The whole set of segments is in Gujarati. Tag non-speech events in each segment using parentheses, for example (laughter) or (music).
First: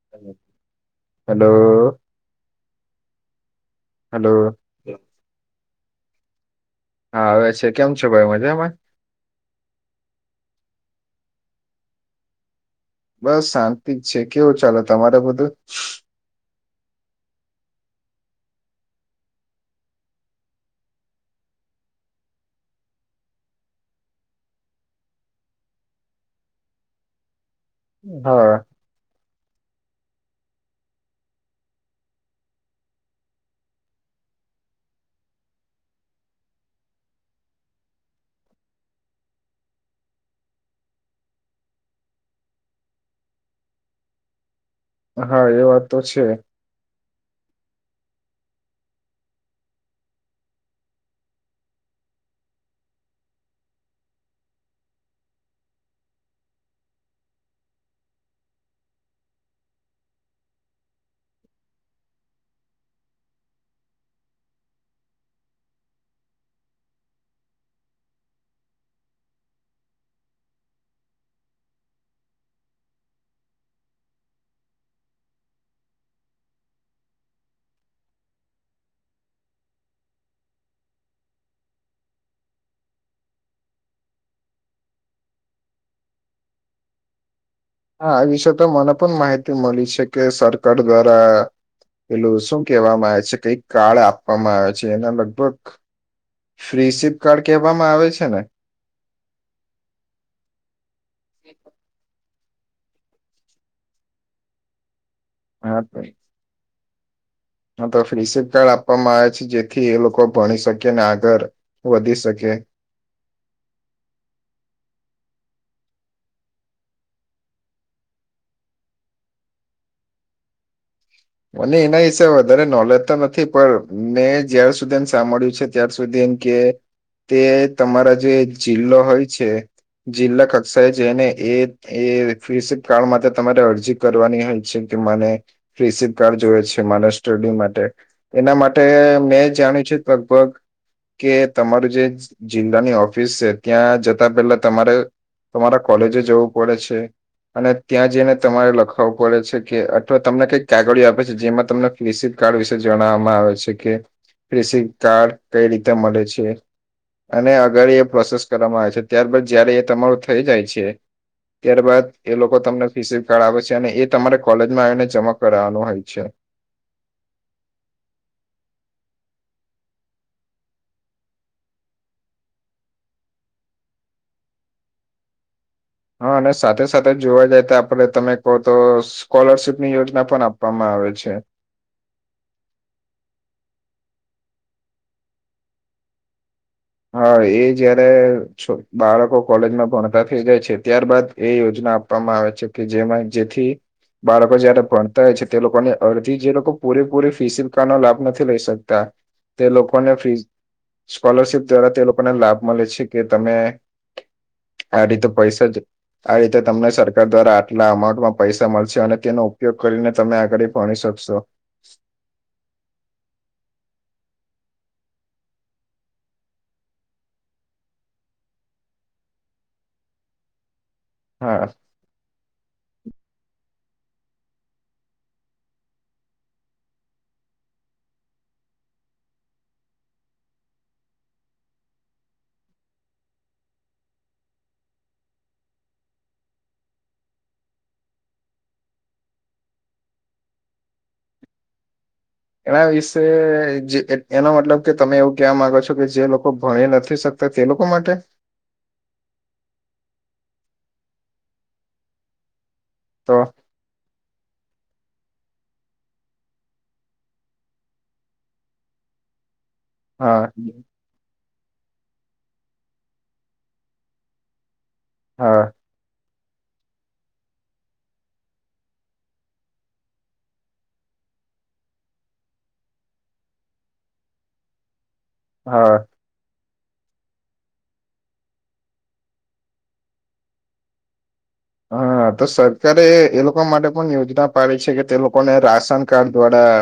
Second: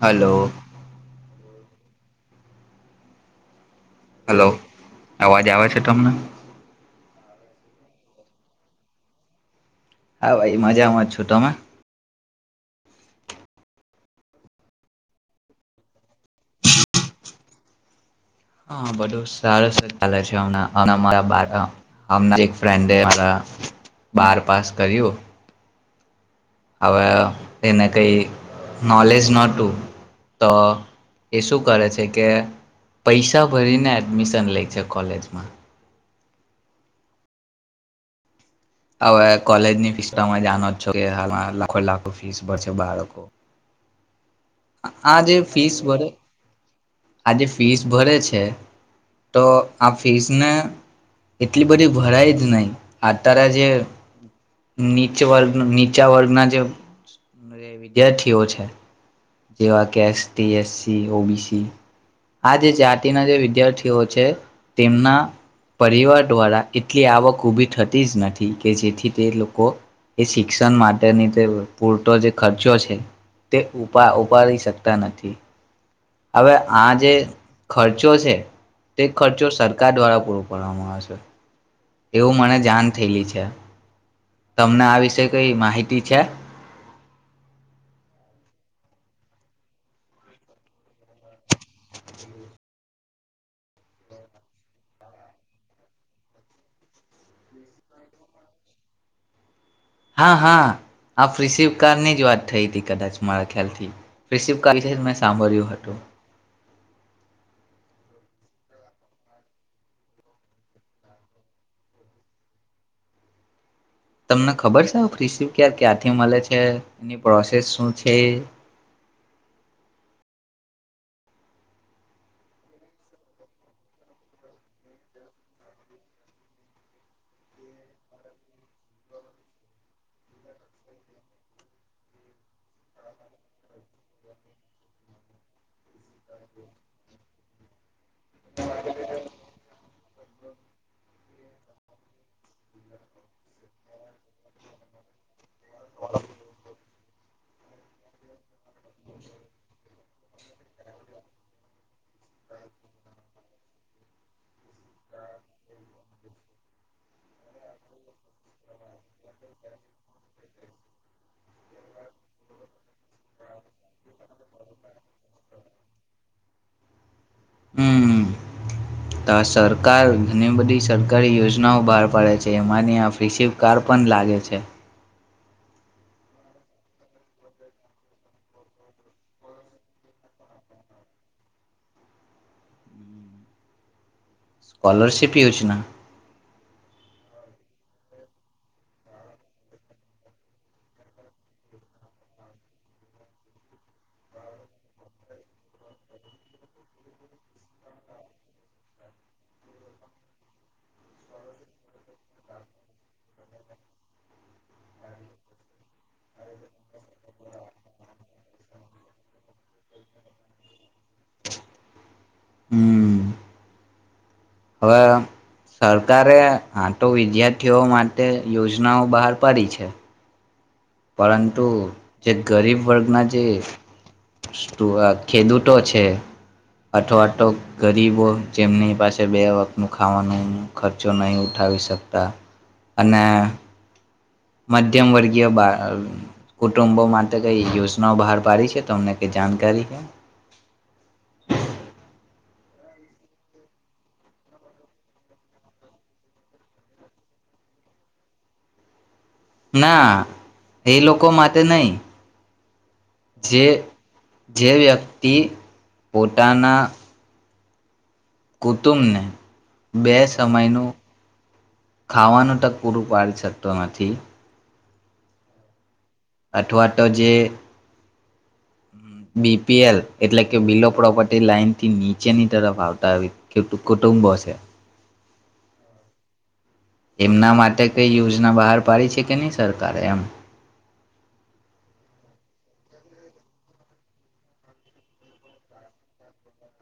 હલો હલો (unintelligible) હલો અવાજ આવે છે મટમના હા હવે છે કેમ છો ભાઈ મજામાં (inaudible) હા ભાઈ મજામાં જ છું તોમાં બસ શાંતિ જ છે કેવો ચાલે તમારે બધું હા બધું સારું ચાલે છે આમળા મારા બહાર ગામના જે ફ્રેન્ડ હે મારા બાર પાસ કર્યું. હવે. એ કઈ હા નૉલેજ નોટ. તો એ શું કરે છે કે પૈસા ભરીને એડમિશન લે છે કોલેજમાં. હવે કોલેજ ની ફીસ જાણો જ છો કે હાલ લાખો લાખો ફીસ ભરશે બાળકો. હા એ વાત તો છે. આજે ફીસ ભરે છે તો આ ફીસને એટલી બધી ભરાય જ નહી અતાર જે નીચે વર્ગ નીચા વર્ગના જે વિદ્યાર્થીઓ છે. જેવા કે એસ ટી એસસી ઓબીસી આ જે જાતિના જે વિદ્યાર્થીઓ છે તેમના પરિવાર દ્વારા એટલી આવક ઉઊભી થતી જ નથી કે જેથી તે લોકો એ શિક્ષણ માટેની તે પૂરતો જે ખર્ચો છે તે ઉપાડી શકતા નથી. હવે આ જે ખર્ચો છે તે ખર્ચો સરકાર દ્વારા પૂરો પાડવામાં આવે છે. એવું મને જાણ થયેલી છે તમને આ વિષ કઈ માહિતી છે. હા એ વિશે તો મને પણ માહિતી મળી છે કે સરકાર દ્વારા પેલું શું કહેવામાં આવે છે કઈ કાર્ડ આપવામાં આવે છે એના લગભગ ફ્રી સિપ કાર્ડ કહેવામાં આવે છે ને હા હા આપ રિસીવ કારની જ વાત. થઈ હતીથી કદાચ મારા ખ્યાલથી રિષિિવ (unintelligible) (unintelligible) હતું. હ તો ફ્રી સિપકાર્ડ આપવામાં આવે છે જેથી એ લોકો ભણી શકે અનેને આગળ વધી શકે. તમને ખબર છે રિસીિવ ક ક્યાંથી મળે છે એની પ્રોસેસ શું છે. મને એના હિસાે વધારે નોલેજ તો નથી પણ મેં જ્યાર સુધી એમ સાંભળ્યું છે ત્યાર સુધી એમ કે તે તમારા જે જિલ્લો હોય છે જિલ્લા કક્ષાએ જેને એ એ ફી કારડ માટે તમારે અરજી કરવાની હોય છે કે મને ફ સરકાર જોવે છે મારા સ્ટડી માટે. એના માટે મેં જાણ્યું છે લગભગ કે તમારું જે જિલ્લાની ઓફિસ છે ત્યાં જતા પહેલા તમારે તમારા કોલેજો જવું પડે છે. અને ત્યાં જઈને તમારે લખાવવું પડે છે કે અથવા તમને કઈક કાગળ આપ. જેમાં તમને કિષ કાર્ડ વિશે જણાવવામાં આવે છે કે (unintelligible) કાર્ડ કઈ રીતે મળે છે. અને અગર એ પ્રોસેસ કરવામાં આવે છે ત્યારબદ જયારે એ તમારું થઈ જાય છે ત્યારબદ એ લોકો તમને ફીસી કાર્ડ આવે છે અને એ તમારે કોલેજમાં આવીને જમા કરનું હોય. (inaudible) હમ તો આ સરકાર ઘણી બધી સરકારી યોજનાઓ બહાર પાડે છે એમાંની આ ફિસી કાર્ડ પણ લાગે છે. હા અને સાથે સાથે જોવા જાય તો આપને તમે કહો તો સ્કોલરશીપની યોજના પણ આપવામાં આવે છે. સ્કોલરશિપ યોજના. હા એ જયારે બાળકો કોલેજમાં ભણતા થઈ જાય છે ત્યાર બાદ એ યોજના આપવામાં આવે છે કે જેમાં જેથી બાળકો જયારે ભણતા હોય છે તે લોકોની અડધી જે લોકો પૂરેપૂરી ફી સિકકાનો લાભ નથી લઈ શકતા તે લોકોને ફી સ્કોલરશિપ દ્વારા તે લોકોને લાભ મળે છે કે તમે આ રીતે પૈસા આ રીતે તમને સરકાર દ્વારા આટલા અમાઉન્ટમાં પૈસા મળશે અને તેનો ઉપયોગ કરીને તમે આગળ ભણી શકશો. હમ. હવે સરકારે આ તો વિદ્યાર્થીઓ માટે યોજનાઓ બહાર પાડી છે. પરંતુ હા જે ગરીબ વર્ગના જે ખેડૂતો છે અથવાવાટ ગરીબો જેમની પાસે બે વખત ન ખાવાનો ખર્ચો નહી ઉઠાવી શકતા અને મધ્યમ વર્ગીય કુટુંબો માટે કઈ યોજનાઓ બહાર પાડી છે તમને કઈ જાણકારી છે. એના વિશે જે એનો મતલબ કે તમે એવું ક્યાવા માંગો છો કે જે લોકો ભણી નથી શકતા તે લોકો માટે. ના એ લોકો માટે નહી. તો જે જે વ્યક્તિ પોતાના. કુતુમને. બે હા સમયનું ખાવાનું ત પૂરું પાડી શકતો નથી. હા અથવા તો જે બીપીએલ એટલે કે બિલો પ્રોપર્ટી લાઈન થી નીચેની તરફ આવતા કુટુંબો છે. હા એમના માટે કઈ યોજના બહાર પાડી છે કે નહી સરકારે એમ? હા તો સરકારે એ લોકો માટે પણ યોજના પાડી છે કે તે લોકોને રાશન કાર્ડ દ્વારા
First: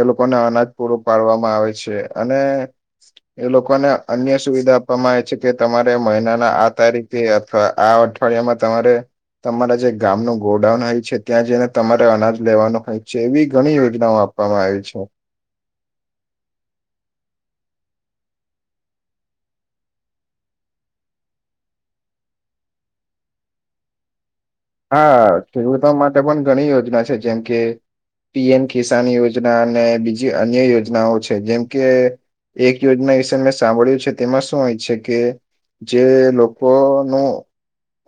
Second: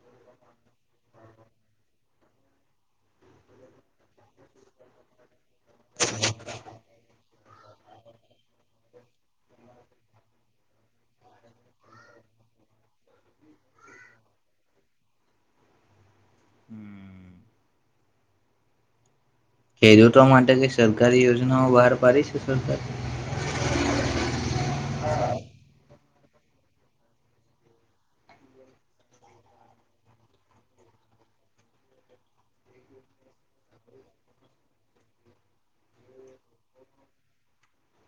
એ લોકોને અનાજ પૂરું પાડવામાં આવે છે. અને એ લોકોને અન્ય સુવિધા આપવામાં આવે છે. કે તમારે મહિનાના આ તારીખ તે અથવા આ અઠવાડિયામાં તમારે તમારા જે ગામનું ગોડાઉન હોય છે ત્યાં જઈને તમારે અનાજ લેવાનું હોય છે. એવી ઘણી યોજનાઓ આપવામાં આવી છે. ખેડૂતો માટે જે સરકારી યોજનાઓ બહાર પાડી છે સરકાર એ હા ખેડૂતો માટે માટે પણ ઘણી યોજના છે જેમ કે પીએમ કિસાન યોજના અને બીજી અન્ય યોજનાઓ છે. જેમ કે એક યોજના વિશે મેં સાંભળ્યું છે તેમાં શું હોય છે કે જે લોકો ન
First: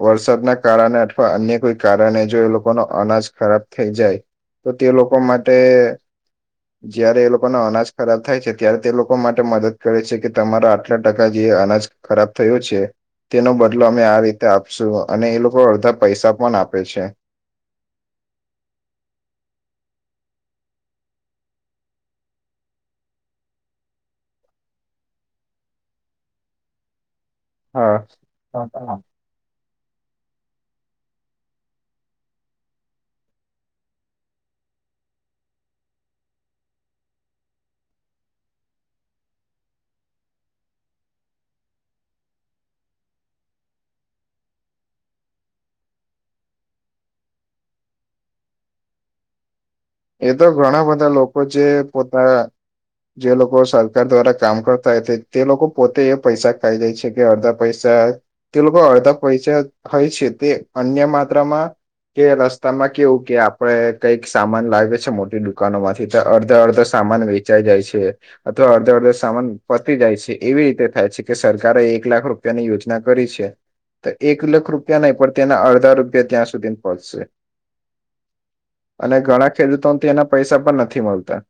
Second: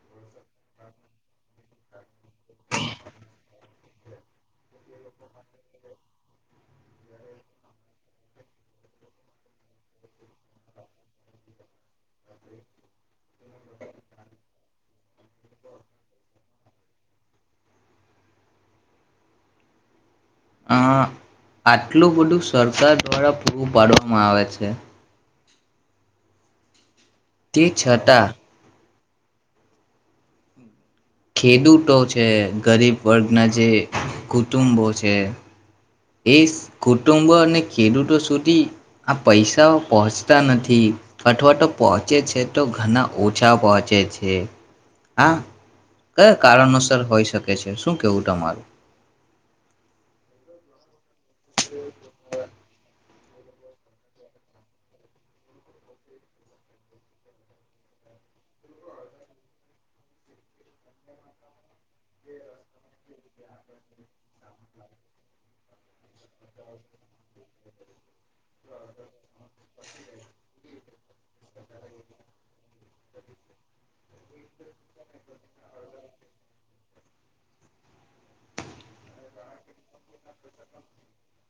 વરસાદના કારણે અન્ય કોઈ કારણે જો એ લોકો ન અનાજ ખરાબ થઈ જાય તો તે લોકો માટે જયારે એ લોકોના અનાજ ખરાબ થાય છે ત્યારે તે લોકો માટે મદદ કરે છે કે તમારા આટલા ટકા જે અનાજ ખરાબ થયયો છે તેનો બદલો અમે આ રીતે આપશું અને એ લોકો અડધા પૈસા પણ આપે છે. આ આટલું બધું સરકાર દ્વારા પૂરું પાડવામાં આવે છે. તે હા છતાં ખેડૂતો છે. ગરીબ વર્ગના જે કુટુંબો છે. એ કુટુંબો અને ખેડૂતો સુધી આ પૈસાઓ પહોંચતા નથી. અથવાટો પહોંચે છે તો ઘણા ઓછા પહોંચે છે. આ કયા કારણોસર હોઈ શકે છે? શું કેવું તમારું? એ તો ઘણા બધા લોકો કો જે પોતા જે લોકો સરકાર દ્વારા કામ કરતા તે લોકો પોતે એ પૈસા ખાઈ જે છે કે અડધા પૈસા તે લોકો અડધા પૈસા હોય છે તે અન્ય માત્રામાં કે રસ્તામાં કેવું કે આપણે કઈક સામાન લાવિ છે મોટી દુકાનો માંથી તો અડધા અડધા સામાન વેચાઈ જાય છે. અથવા અડધા અડધા સામાન પતી જાય છે. એવી રીતે થાય છે કે સરકારે એક લાખ રૂપિયાની યોજના કરી છે. તો એક લાખ રૂપ તે નહીં પણ તેના અડધા રૂપિયા ત્યાં સુધી પહંચશે. અને ઘણા ખેડૂતોથી એના પૈસા પણ નથી મળતા.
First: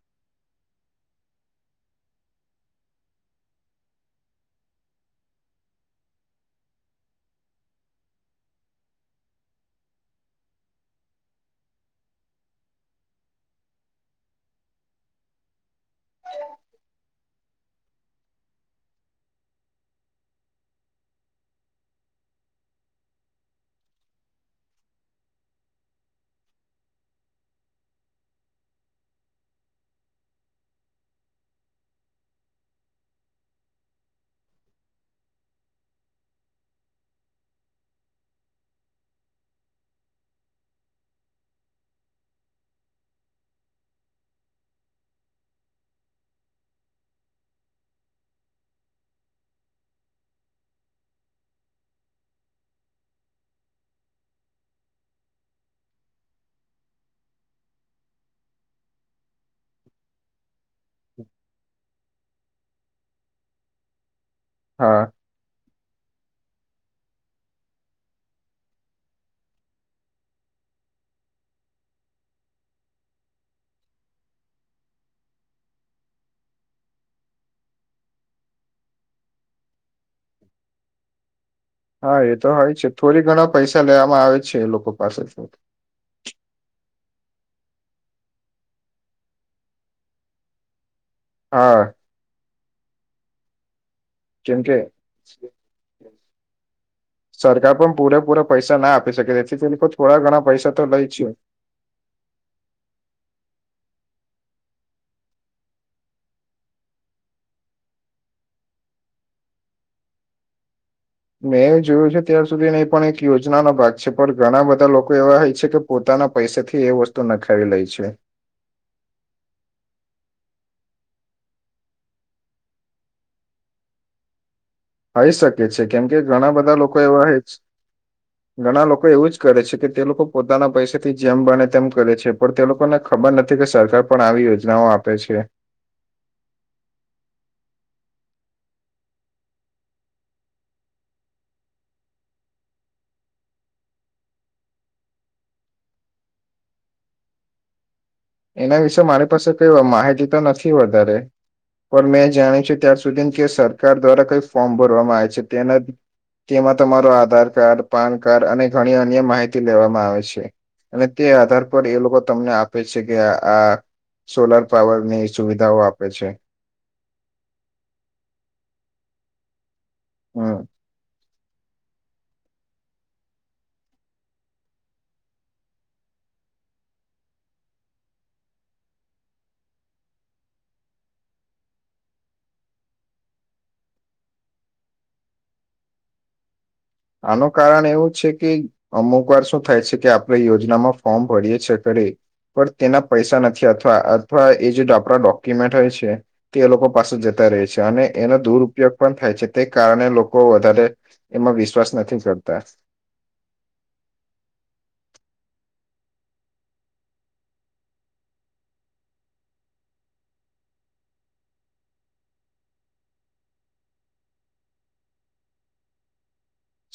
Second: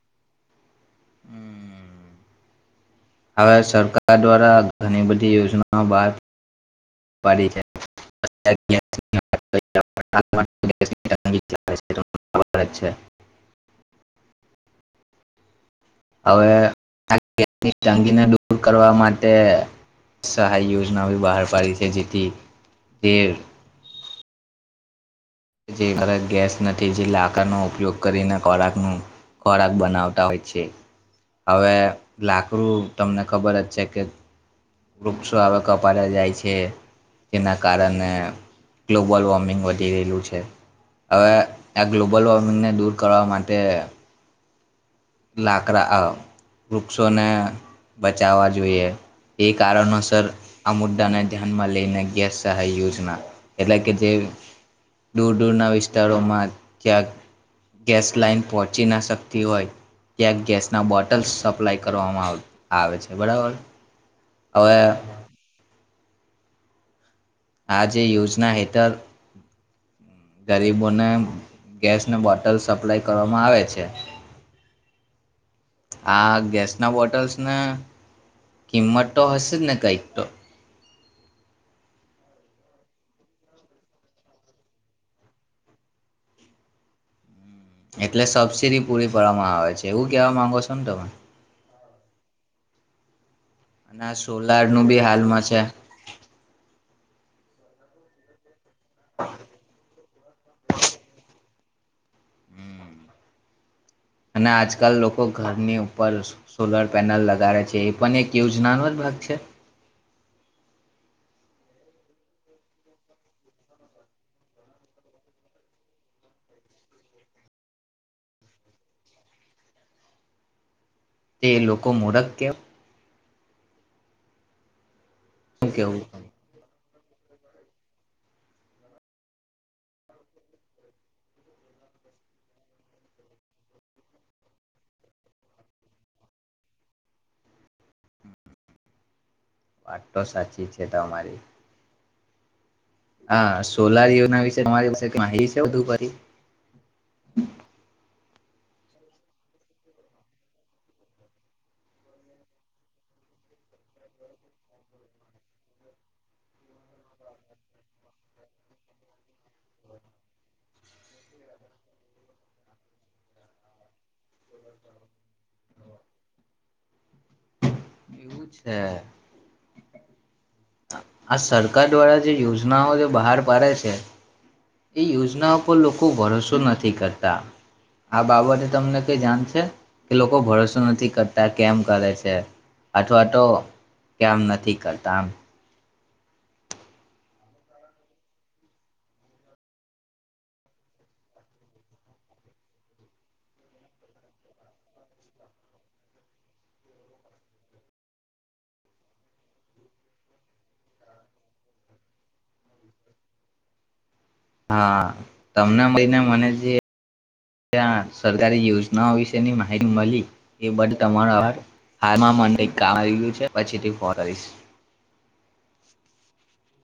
હવે સરકાર દ્વારા ઘણી બધી યોજનાઓ બહાર પાડી છે. (unintelligible) હવે તંગીને દૂર કરવા માટે સહાય યોજના બહાર પાડી છે જેથી તે જે ઘરે ગેસ નથી જે લાકડનો ઉપયોગ કરીને ખોરાક નુ ખોરાક બનાવતા હોય છે. હવે લાકડું તમને ખબર જ છે કે વૃક્ષો હવે કપાતા જાય છે. જેના કારણે ગ્લોબલ વોર્મિંગ વધી રહેલું છે. હવે, આ ગ્લોબલ વોર્મિંગને દૂર કરવા માટે લાકડા આ વૃક્ષોને બચાવવા જોઈએ. એ કારણોસર આ મુદ્દાને ધ્યાનમાં લઈને ગેસ સહાય યોજના એટલે કે જે, દૂર દૂરના વિસ્તારોમાં ક્યાં ગેસ લાઈન પહોંચી ના શકતી હોય ત્યા ગેસ ના, બોટલ્સ સપ્લાય કરવામાં આવ આવે છે, બરાબર? હવે! હા આ જે યોજના હેઠળ (unintelligible) ગરીબોને ગેસના બોટલ સપ્લાય કરવામાં આવે છે. (unintelligible) આ ગેસ ના બોટલ્સ ના, કિંમત તો હશે જ ને કઈ. (unintelligible) (unintelligible) હા! એ તો હોય છે. થોડી ઘણા પૈસા લેવામાં આવે છે, એ લોકો પાસેથી. એટલે સબસીિડી પૂરી પાડવામાં આવે છે. એવું કેવા માંગો છો ને તમે, (inaudible) ના, સોલાર કેમકે નું બી હાલમાં છે. સરકાર પણ પૂરેપૂરા પૈસા ના આપી શકે. તેથી તેની થોડા ઘણા પૈસા તો લઈ છું. (unintelligible) અને આજકાલ લોકો ઘરની ઉપર સો સોલર પેનલ લગાડે છે, એ પણ એક યોજનાનો જ ભાગ છે. મેં જોયું છે ત્યા સુધી નહી પણ એક યોજનાનો ભાગ છે. પણ ઘણા બધા લોકો એવા હોય છે કે, પોતાના પૈસેથી એ વસ્તુ નંખાવી લે છે. તે લોકો મુરખ કેવાય આઈ શકે શું છે કેમ કે, કેવું ઘણા બધા લોકો. કોઈ એવા હોય, ઘણા લોકો એવું જ કરે છે કે, તે લોકો પોતાના પૈસાથી જેમ બને તેમ કરે છે. પણ તે લોકોને ખબર નથી કે, સરકાર પણ આવી યોજનાઓ આપે છે. વાત તો સાચી છે તમારી, હા! સોલારીયો ના વિશે તમારી પાસે માહિતી છે. (inaudible) એના વિશે મારી પાસે કઈ માહિતી તો નથી વધારે, પણ મેં જાણી છે ત્યાર સુધી કે, સરકાર દ્વારા કંઈ ફોર્મ ભરવામાં આવે છે. તેના તેમાં તમારો આધાર કાર્ડ, પાન કાર્ડ અને ઘણી અન્ય માહિતી લેવામાં આવે છે. અને તે આધાર પર એ લોકો તમને આપે છે. કે આ સોલાર પાવરની સુવિધાઓ આપે છે. (unintelligible) છે. હમ હં આ સરકાર દ્વારા, જે યોજનાઓ જે બહાર પાડે છે. એ યોજના પર લોકો ભરોસો નથી કરતા. આ બાબતે તમને કઈ જાણ છે? એ લોકો ભરોસો નથી કરતા કેમ કરે છે? અથવા તો કેમ નથી કરતા આમ.? આનું કારણ એવું છે કે, અમુક વાર શું થાય છે? કે આપણે યોજનામાં ફોર્મ ભરીએ છે કરી પણ, તેના પૈસા નથી અથવા અથવા એ જે આપણા ડોક્યુમેન્ટ હોય છે, તે એ લોકો પાસે જતા રહે છે. અને એનો દુરપયોગ પણ થાય છે, તે કારણે લોકો વધારે એમાં વિશ્વાસ નથી કરતા. (unintelligible) હા તમને મળીને મને જે સરકારી યોજનાઓ વિશેની માહિતી મળી, એ બધ તમારા (inaudible) હ મને કામ આયું છે પછી થી ફોન કરીશ.